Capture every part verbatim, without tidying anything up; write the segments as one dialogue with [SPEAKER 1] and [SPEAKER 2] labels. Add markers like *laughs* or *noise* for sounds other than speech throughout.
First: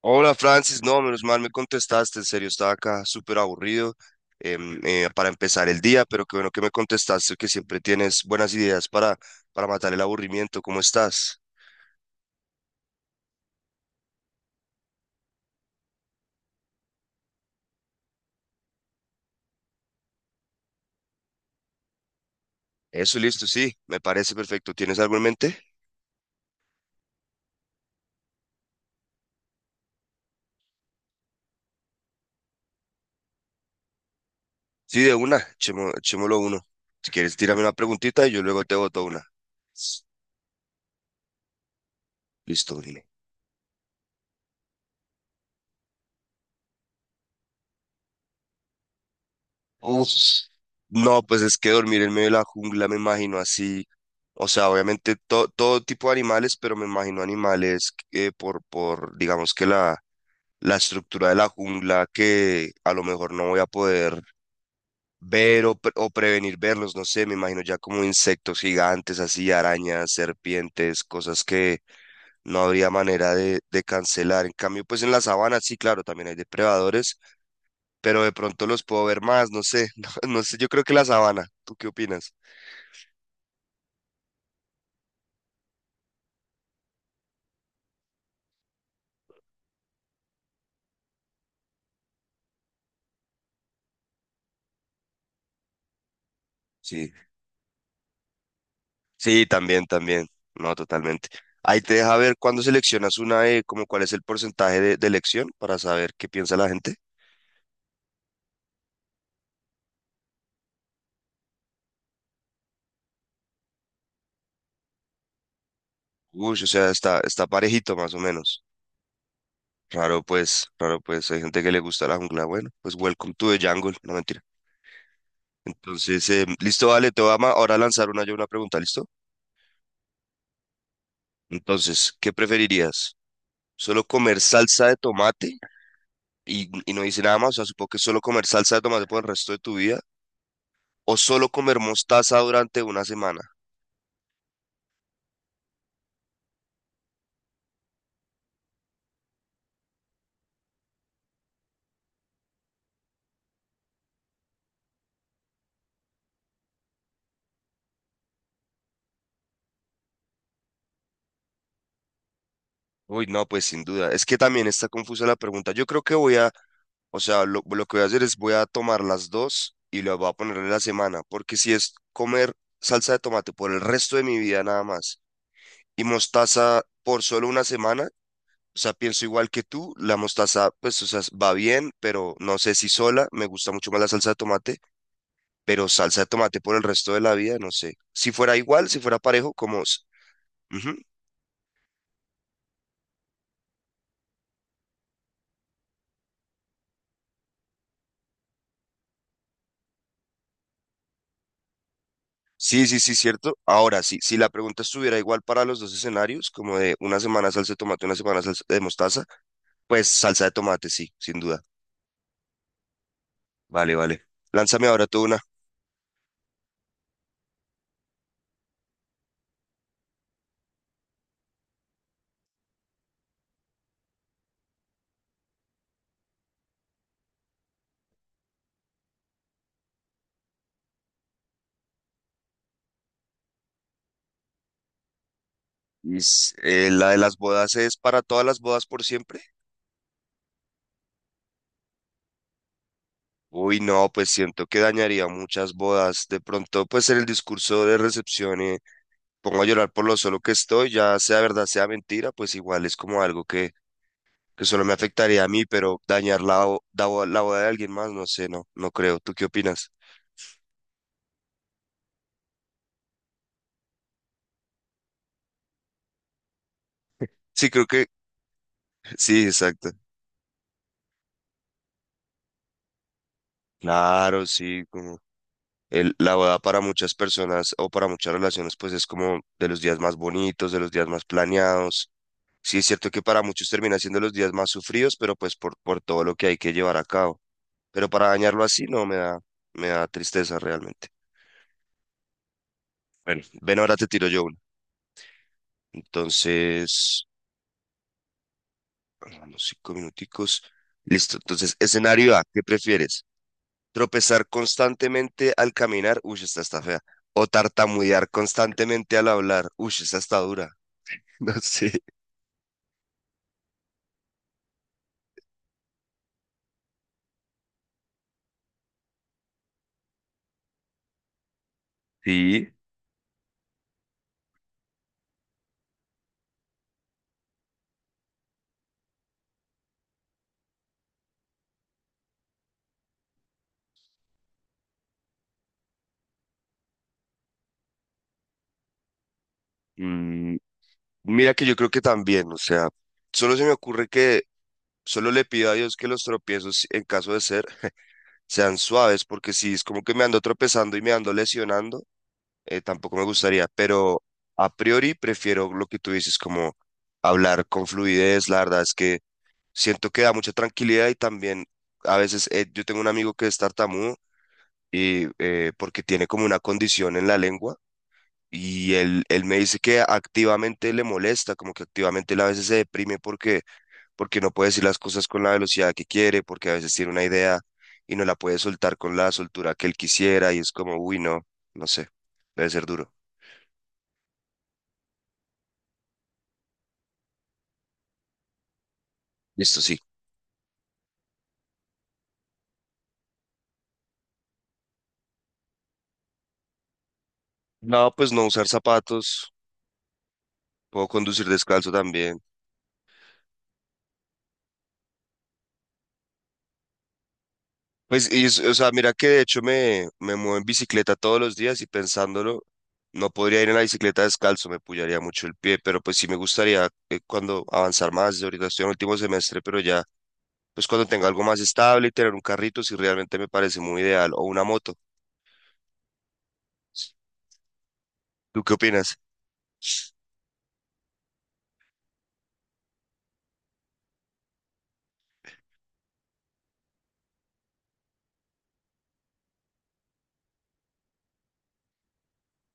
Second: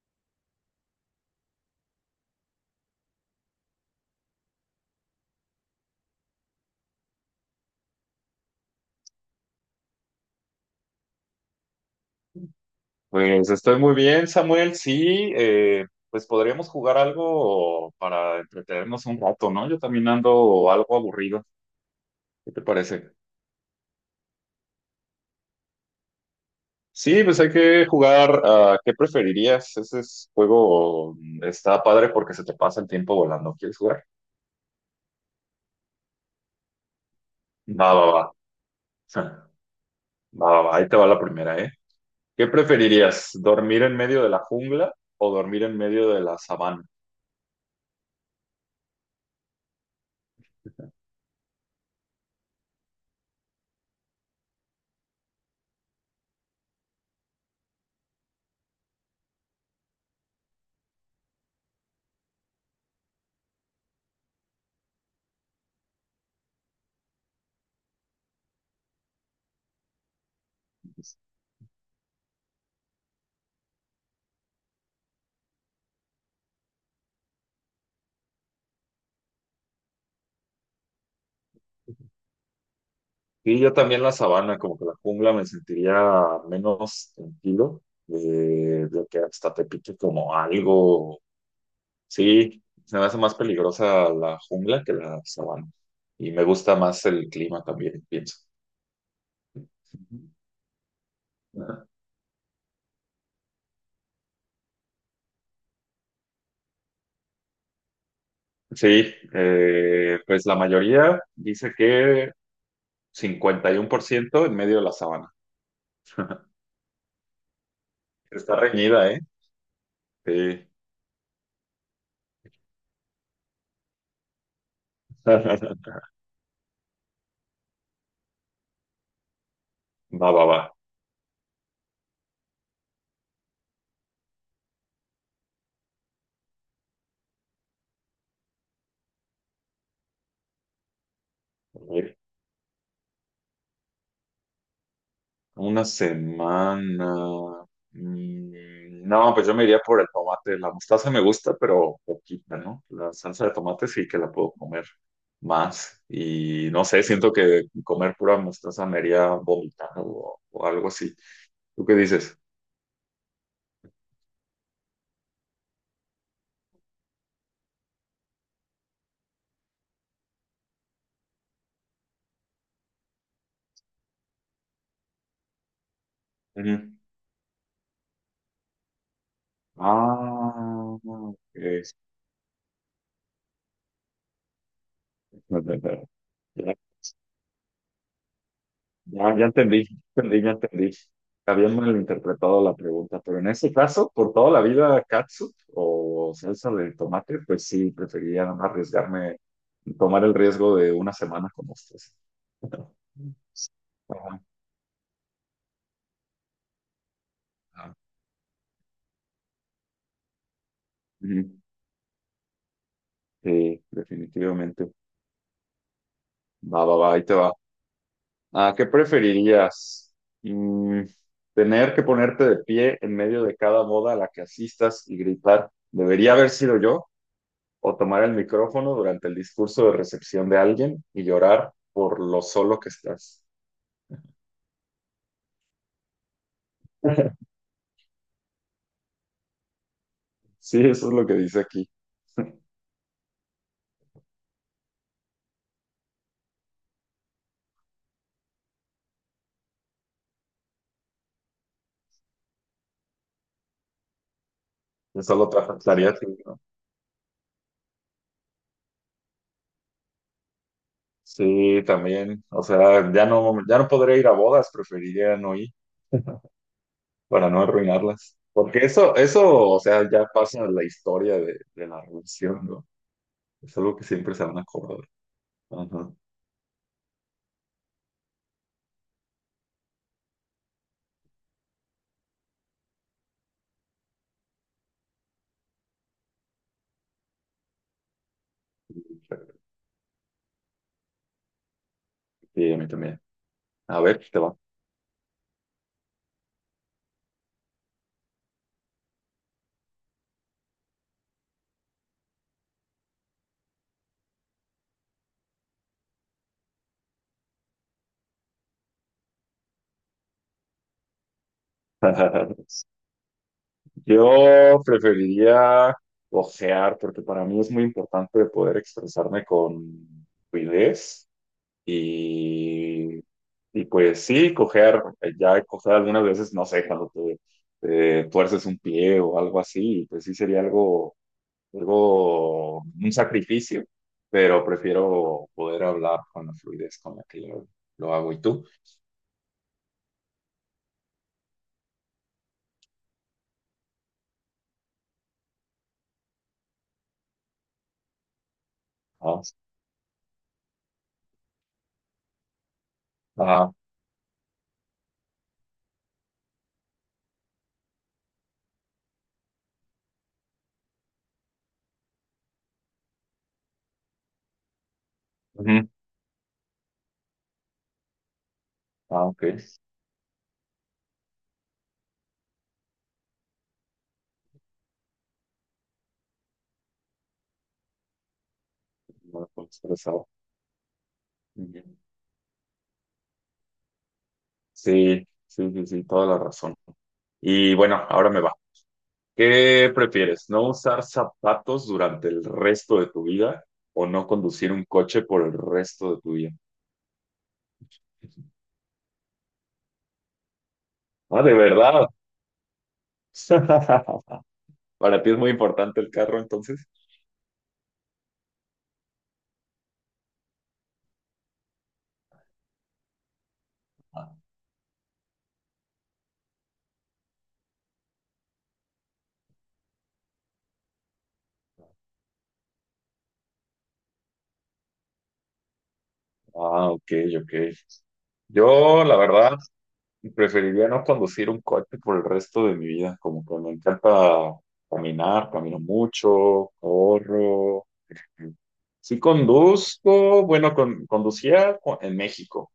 [SPEAKER 1] Hola Francis, no, menos mal me contestaste, en serio, estaba acá súper aburrido em, eh, para empezar el día, pero qué bueno que me contestaste, que siempre tienes buenas ideas para, para matar el aburrimiento, ¿cómo estás?
[SPEAKER 2] Pues estoy muy bien, Samuel. Sí, eh, pues podríamos jugar algo para entretenernos un rato, ¿no? Yo también ando algo aburrido. ¿Qué te parece?
[SPEAKER 1] Eso, listo, sí, me parece perfecto, ¿tienes algo en mente?
[SPEAKER 2] Sí, pues hay que jugar a ¿qué preferirías? Ese es- juego mm, está padre porque se te pasa el tiempo volando. ¿Quieres jugar?
[SPEAKER 1] Sí, de una, echemo- echémoslo uno. Si quieres, tírame una
[SPEAKER 2] Va, va, va.
[SPEAKER 1] preguntita y yo luego te boto una.
[SPEAKER 2] *laughs* Va, va, va. Ahí te va la primera, ¿eh? ¿Qué
[SPEAKER 1] Listo, dime.
[SPEAKER 2] preferirías? ¿Dormir en medio de la jungla o dormir en medio de la sabana?
[SPEAKER 1] Uf, no, pues es que dormir en medio de la jungla me imagino así, o sea, obviamente to- todo tipo de animales, pero me imagino animales eh, por, por, digamos que la, la estructura de la jungla que a lo mejor no voy a poder ver o, pre- o prevenir verlos, no sé, me imagino ya como insectos gigantes, así, arañas, serpientes, cosas que no habría manera de, de cancelar. En cambio, pues en la sabana sí, claro, también hay depredadores pero de pronto los puedo ver más, no sé, *laughs* no, no sé, yo creo que la sabana. ¿Tú qué opinas?
[SPEAKER 2] Y yo también la sabana, como que la jungla me sentiría menos tranquilo, eh, de que hasta te pique como algo. Sí, se me hace más peligrosa la jungla que la sabana. Y me gusta más
[SPEAKER 1] Sí.
[SPEAKER 2] el clima también, pienso.
[SPEAKER 1] Sí, también, también, no, totalmente. Ahí
[SPEAKER 2] Ajá.
[SPEAKER 1] te deja ver cuando seleccionas una de, como cuál es el porcentaje de, de elección para saber qué piensa la gente.
[SPEAKER 2] Sí, eh, pues la mayoría dice que cincuenta y uno por ciento en medio de la sabana. *laughs*
[SPEAKER 1] Uy, o sea, está, está parejito más o
[SPEAKER 2] Está
[SPEAKER 1] menos.
[SPEAKER 2] reñida, ¿eh?
[SPEAKER 1] Raro pues,
[SPEAKER 2] Sí.
[SPEAKER 1] raro pues, hay gente que le gusta la jungla, bueno, pues welcome to the jungle, no mentira.
[SPEAKER 2] *laughs*
[SPEAKER 1] Entonces, eh, listo, vale, te voy a ma- ahora a lanzar una yo una pregunta, ¿listo?
[SPEAKER 2] Va, va, va.
[SPEAKER 1] Entonces, ¿qué preferirías? ¿Solo comer salsa de tomate? y, y no dice nada más, o sea, supongo que solo comer salsa de tomate por el resto de tu vida o solo comer
[SPEAKER 2] A ver,
[SPEAKER 1] mostaza durante una semana.
[SPEAKER 2] una semana. Mm, No, pues yo me iría por el tomate. La mostaza me gusta, pero poquita, ¿no? La salsa de tomate sí que la puedo comer más. Y no sé, siento que comer pura mostaza me haría vomitar o, o algo así. ¿Tú qué dices?
[SPEAKER 1] Uy, no, pues sin duda. Es que también está confusa la pregunta. Yo creo que voy a, o sea, lo, lo que voy a hacer es voy a tomar las dos y las voy a poner en la semana, porque si es comer salsa de tomate por el resto de mi vida nada más y mostaza por solo una semana, o sea, pienso igual que tú, la mostaza,
[SPEAKER 2] Ah,
[SPEAKER 1] pues, o sea, va bien,
[SPEAKER 2] es-
[SPEAKER 1] pero no sé si sola, me gusta mucho más la salsa de tomate, pero salsa de tomate
[SPEAKER 2] ya,
[SPEAKER 1] por el resto de la vida, no sé. Si fuera igual, si fuera
[SPEAKER 2] ya, ya
[SPEAKER 1] parejo, como
[SPEAKER 2] entendí, ya
[SPEAKER 1] s-.
[SPEAKER 2] entendí, ya entendí.
[SPEAKER 1] Ujú.
[SPEAKER 2] Había malinterpretado la pregunta, pero en ese caso, por toda la vida, catsup o salsa de tomate, pues sí, prefería no arriesgarme, tomar el riesgo de una semana con ustedes.
[SPEAKER 1] Sí, sí, sí,
[SPEAKER 2] *laughs*
[SPEAKER 1] cierto. Ahora sí, si
[SPEAKER 2] Ajá.
[SPEAKER 1] la pregunta estuviera igual para los dos escenarios, como de una semana salsa de
[SPEAKER 2] Ajá.
[SPEAKER 1] tomate, una semana salsa de mostaza, pues salsa de tomate, sí, sin duda.
[SPEAKER 2] Ujú. Sí,
[SPEAKER 1] Vale, vale. Lánzame
[SPEAKER 2] definitivamente.
[SPEAKER 1] ahora tú una.
[SPEAKER 2] Va, va, va, ahí te va. Ah, ¿qué preferirías? Mm, ¿tener que ponerte de pie en medio de cada boda a la que asistas y gritar, debería haber sido yo? ¿O tomar el micrófono durante el discurso de recepción de alguien y llorar por lo solo que estás?
[SPEAKER 1] Is- eh, ¿la de las bodas es para todas las bodas por siempre?
[SPEAKER 2] Sí, eso es lo que dice aquí. *laughs*
[SPEAKER 1] Uy, no, pues siento que dañaría muchas bodas. De pronto, pues en el discurso de recepción, eh, pongo a llorar por lo solo que estoy, ya sea verdad, sea mentira, pues igual es como algo que que solo me
[SPEAKER 2] Eso
[SPEAKER 1] afectaría a
[SPEAKER 2] lo
[SPEAKER 1] mí, pero
[SPEAKER 2] trataría así,
[SPEAKER 1] dañar
[SPEAKER 2] ¿no?
[SPEAKER 1] la, bo- da- la boda de alguien más, no sé, no, no creo. ¿Tú qué opinas?
[SPEAKER 2] Sí, también. O sea, ya no, ya no podré ir a bodas, preferiría no ir para no
[SPEAKER 1] Sí, creo que
[SPEAKER 2] arruinarlas. Porque
[SPEAKER 1] *laughs*
[SPEAKER 2] eso,
[SPEAKER 1] sí,
[SPEAKER 2] eso, o
[SPEAKER 1] exacto.
[SPEAKER 2] sea, ya pasa en la historia de, de la relación, ¿no? Es algo que siempre se
[SPEAKER 1] Claro,
[SPEAKER 2] van a
[SPEAKER 1] sí,
[SPEAKER 2] acordar.
[SPEAKER 1] como
[SPEAKER 2] Ajá.
[SPEAKER 1] el, la boda para muchas personas o para muchas relaciones, pues es como de los días más bonitos, de los días más planeados. Sí, es cierto que para muchos termina siendo los días más sufridos, pero pues por, por todo lo que hay que llevar a cabo. Pero para dañarlo así no me da, me da tristeza realmente.
[SPEAKER 2] Sí, a mí también.
[SPEAKER 1] Bueno, ven, ahora
[SPEAKER 2] A
[SPEAKER 1] te
[SPEAKER 2] ver,
[SPEAKER 1] tiro
[SPEAKER 2] te
[SPEAKER 1] yo
[SPEAKER 2] va.
[SPEAKER 1] una. Entonces. Vamos, cinco minuticos. Listo. Entonces, escenario A, ¿qué prefieres? ¿Tropezar constantemente al caminar? Uy, esta está fea. ¿O tartamudear constantemente al hablar? Uy, esta está dura. *laughs* No sé.
[SPEAKER 2] *laughs* Yo preferiría ojear, porque para mí es muy importante poder expresarme con fluidez
[SPEAKER 1] Sí.
[SPEAKER 2] y, y pues sí, cojear. Eh, ya he cojeado algunas veces, no sé, cuando te, te tuerces un pie o algo así, pues sí sería algo, algo, un sacrificio, pero prefiero poder hablar con la fluidez con la que lo, lo hago. ¿Y tú?
[SPEAKER 1] Mm, mira que yo creo que también, o sea, solo se me ocurre que solo le pido a Dios que los tropiezos, en caso de ser, sean suaves,
[SPEAKER 2] Ah.
[SPEAKER 1] porque si es como que me ando tropezando y me ando lesionando. eh, tampoco me gustaría,
[SPEAKER 2] Ah,
[SPEAKER 1] pero a priori prefiero lo que tú dices, como hablar con fluidez, la verdad es que siento que da mucha tranquilidad y también a veces eh, yo tengo un amigo que es tartamudo y eh,
[SPEAKER 2] ujú.
[SPEAKER 1] porque tiene como una condición en la lengua y él,
[SPEAKER 2] Ah,
[SPEAKER 1] él
[SPEAKER 2] ok.
[SPEAKER 1] me dice que activamente le molesta, como que activamente él a veces se deprime porque, porque no puede decir las cosas con la velocidad que quiere, porque a veces tiene una idea y no la puede soltar con la
[SPEAKER 2] No lo puedo
[SPEAKER 1] soltura que él
[SPEAKER 2] expresar.
[SPEAKER 1] quisiera y es como, uy, no, no
[SPEAKER 2] Bien.
[SPEAKER 1] sé, debe ser duro.
[SPEAKER 2] Sí, sí, sí, sí, toda la razón. Y bueno, ahora me va.
[SPEAKER 1] Listo,
[SPEAKER 2] ¿Qué
[SPEAKER 1] sí.
[SPEAKER 2] prefieres? ¿No usar zapatos durante el resto de tu vida o no conducir un coche por el resto de tu vida?
[SPEAKER 1] No, pues no usar zapatos, puedo
[SPEAKER 2] Ah,
[SPEAKER 1] conducir
[SPEAKER 2] ¿de
[SPEAKER 1] descalzo
[SPEAKER 2] verdad?
[SPEAKER 1] también.
[SPEAKER 2] *laughs* Para ti es muy importante el carro, entonces.
[SPEAKER 1] Pues, y es- o sea, mira que de hecho me, me muevo en bicicleta todos los días y pensándolo, no podría ir en la bicicleta descalzo, me pullaría mucho el pie, pero pues sí me gustaría eh, cuando avanzar más, yo ahorita estoy en último semestre, pero ya, pues cuando tenga algo más estable y tener un carrito, si realmente me parece muy ideal, o una moto.
[SPEAKER 2] Ah, ok, ok.
[SPEAKER 1] ¿Tú qué
[SPEAKER 2] Yo, la
[SPEAKER 1] opinas?
[SPEAKER 2] verdad, preferiría no conducir un coche por el resto de mi vida, como que me encanta caminar, camino mucho, corro. Mm. Sí conduzco, bueno, con- conducía cu- en México,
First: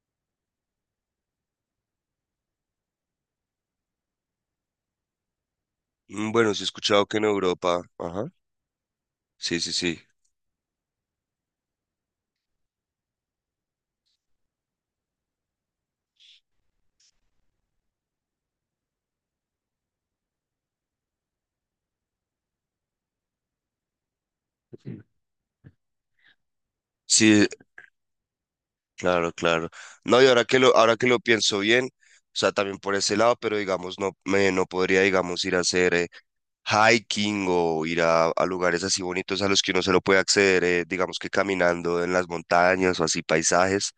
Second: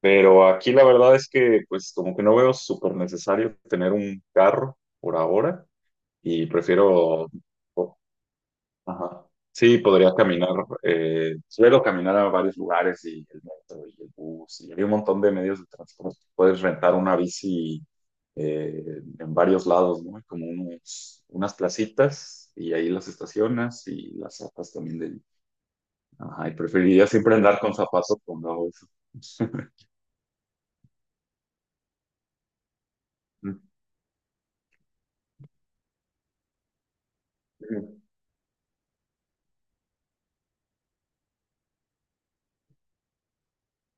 [SPEAKER 2] pero aquí la verdad es que pues como que no veo súper necesario tener un carro por ahora,
[SPEAKER 1] Mm,
[SPEAKER 2] y
[SPEAKER 1] Bueno, sí he escuchado que en
[SPEAKER 2] prefiero.
[SPEAKER 1] Europa, ajá,
[SPEAKER 2] Ajá.
[SPEAKER 1] sí, sí,
[SPEAKER 2] Sí,
[SPEAKER 1] sí.
[SPEAKER 2] podrías caminar, eh, suelo caminar a varios lugares y el metro y el bus y hay un montón de medios de transporte. Puedes rentar una bici, eh, en varios lados, ¿no? Hay como unos, unas placitas y ahí las estacionas y las zapas también de ahí. Ajá, y preferiría siempre
[SPEAKER 1] Sí.
[SPEAKER 2] andar con zapatos cuando hago eso.
[SPEAKER 1] Claro, claro. No, y ahora que lo, ahora que lo pienso bien, o sea, también por ese lado, pero
[SPEAKER 2] *laughs*
[SPEAKER 1] digamos, no, me, no podría, digamos, ir a hacer eh, hiking o ir a, a lugares así bonitos a los que uno se lo puede acceder, eh, digamos que caminando en las montañas o así paisajes,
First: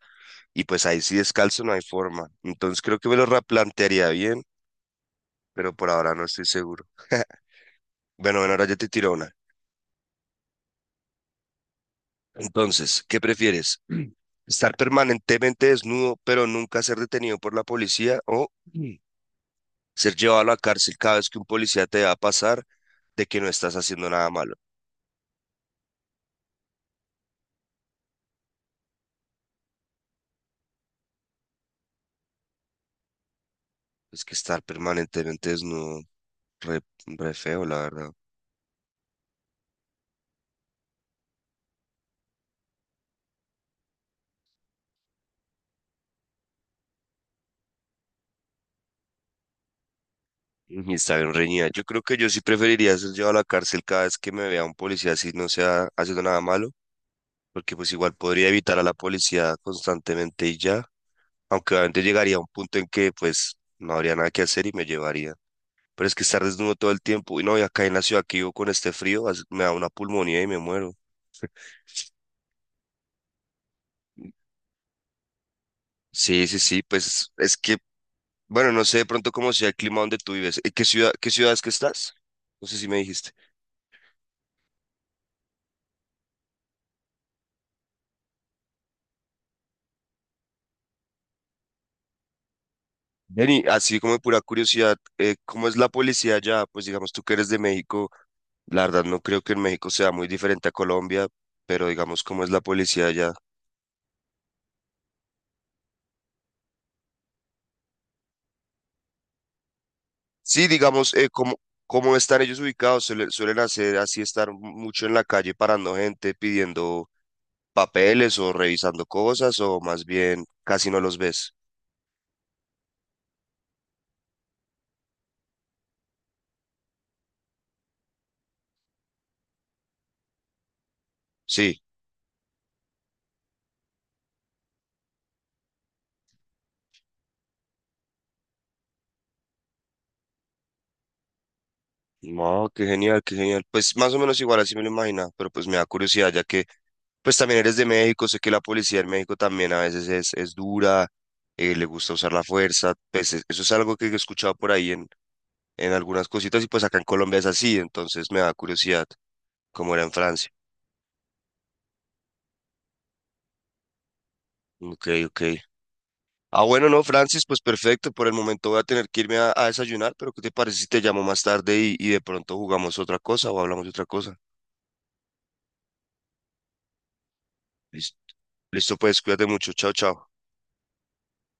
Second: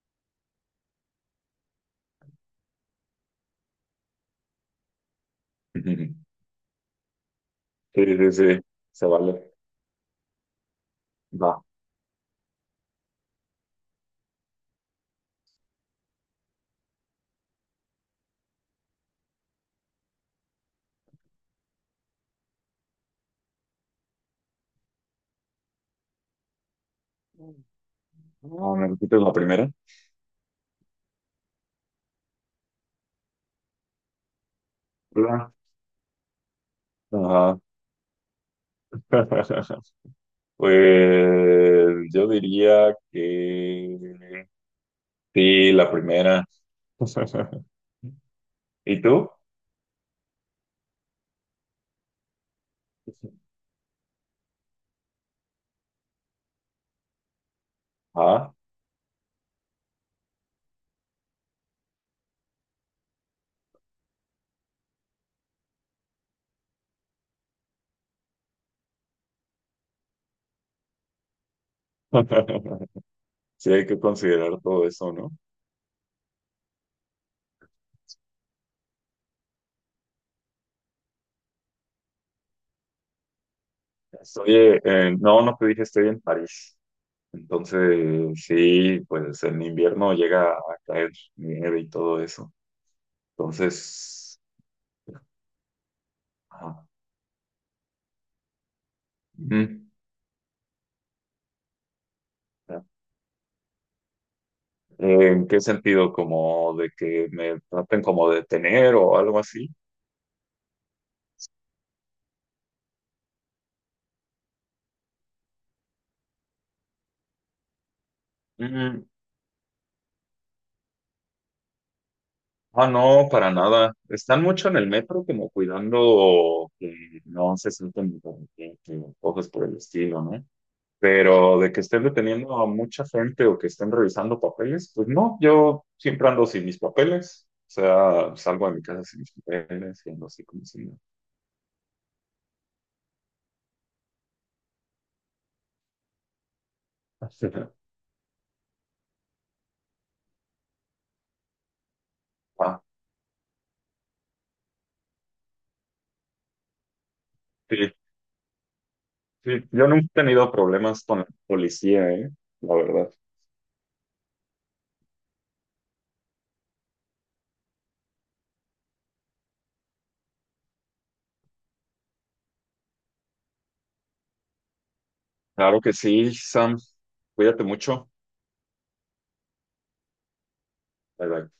[SPEAKER 1] y pues ahí sí descalzo no hay forma. Entonces creo que me lo replantearía bien, pero por ahora no estoy seguro. *laughs*
[SPEAKER 2] Sí, sí,
[SPEAKER 1] Bueno, bueno,
[SPEAKER 2] sí,
[SPEAKER 1] ahora ya te
[SPEAKER 2] se
[SPEAKER 1] tiro una.
[SPEAKER 2] vale. Va.
[SPEAKER 1] Entonces, ¿qué prefieres? *clears throat* ¿Estar permanentemente desnudo pero nunca ser detenido por la policía, o *clears throat* ser llevado a la cárcel cada vez que un policía te va a pasar de que no estás haciendo nada malo?
[SPEAKER 2] No, ¿me repites la primera?
[SPEAKER 1] Es que estar permanentemente
[SPEAKER 2] Hola.
[SPEAKER 1] desnudo, re, re
[SPEAKER 2] Ajá.
[SPEAKER 1] feo, la verdad.
[SPEAKER 2] *laughs* Pues yo diría que sí, la primera. *laughs* ¿Y tú?
[SPEAKER 1] Y está bien reñida. Yo creo que yo sí preferiría ser llevado a la cárcel cada vez que me vea un policía así no sea haciendo nada malo, porque pues igual podría
[SPEAKER 2] Ah.
[SPEAKER 1] evitar a la policía constantemente y ya, aunque obviamente llegaría a un punto en que pues no habría nada que hacer y me llevaría. Pero es que estar desnudo todo el tiempo, y no, y acá en la ciudad que vivo con este frío, as- me da una pulmonía y me muero.
[SPEAKER 2] *laughs* Sí, hay que considerar todo eso, ¿no?
[SPEAKER 1] Sí, sí, sí, pues es que bueno, no sé de pronto cómo sea el clima donde tú vives. ¿En qué ciudad, qué ciudad es que estás? No sé si me dijiste.
[SPEAKER 2] Estoy, eh, eh, no, no te dije, estoy en París. Entonces, sí, pues en invierno llega a caer nieve y todo eso.
[SPEAKER 1] Jenny, así como de pura
[SPEAKER 2] Entonces,
[SPEAKER 1] curiosidad, eh, ¿cómo es la policía allá? Pues
[SPEAKER 2] ajá.
[SPEAKER 1] digamos, tú que eres de México, la verdad no creo que en
[SPEAKER 2] Ujú.
[SPEAKER 1] México sea muy diferente a Colombia, pero digamos, ¿cómo es la policía allá?
[SPEAKER 2] ¿En qué sentido? ¿Como de que me traten como de tener o algo así?
[SPEAKER 1] Sí, digamos, eh, ¿cómo, cómo están ellos ubicados? Suele- ¿suelen hacer así, estar mucho en la calle parando gente, pidiendo papeles o revisando cosas, o más bien casi no los ves?
[SPEAKER 2] Ah, no, para nada. Están mucho en el metro como cuidando que no se sienten inconvenientes o cosas por el estilo, ¿no? Pero de que
[SPEAKER 1] Sí.
[SPEAKER 2] estén deteniendo a mucha gente o que estén revisando papeles, pues no, yo siempre ando sin mis papeles. O sea, salgo de mi casa sin mis papeles y ando así como si no.
[SPEAKER 1] No, qué genial, qué genial. Pues más o menos igual así me lo imaginaba, pero pues me da curiosidad, ya que pues también eres de
[SPEAKER 2] *laughs*
[SPEAKER 1] México, sé que la policía en México también a veces es, es dura, eh, le gusta usar la
[SPEAKER 2] Ah,
[SPEAKER 1] fuerza, pues es- eso es algo que he escuchado por ahí en, en algunas cositas y pues acá en Colombia es así,
[SPEAKER 2] sí,
[SPEAKER 1] entonces me da curiosidad
[SPEAKER 2] sí. Yo
[SPEAKER 1] cómo era
[SPEAKER 2] nunca
[SPEAKER 1] en
[SPEAKER 2] he
[SPEAKER 1] Francia.
[SPEAKER 2] tenido problemas con la policía, ¿eh? La verdad.
[SPEAKER 1] Ok, ok. Ah, bueno, no, Francis, pues perfecto, por el momento voy a tener que irme a, a desayunar, pero ¿qué te parece si te llamo más tarde y, y de pronto jugamos otra cosa o hablamos de otra cosa?
[SPEAKER 2] Claro que sí, Sam. Cuídate mucho.
[SPEAKER 1] Listo, listo, pues cuídate mucho, chao, chao.
[SPEAKER 2] Bye, bye.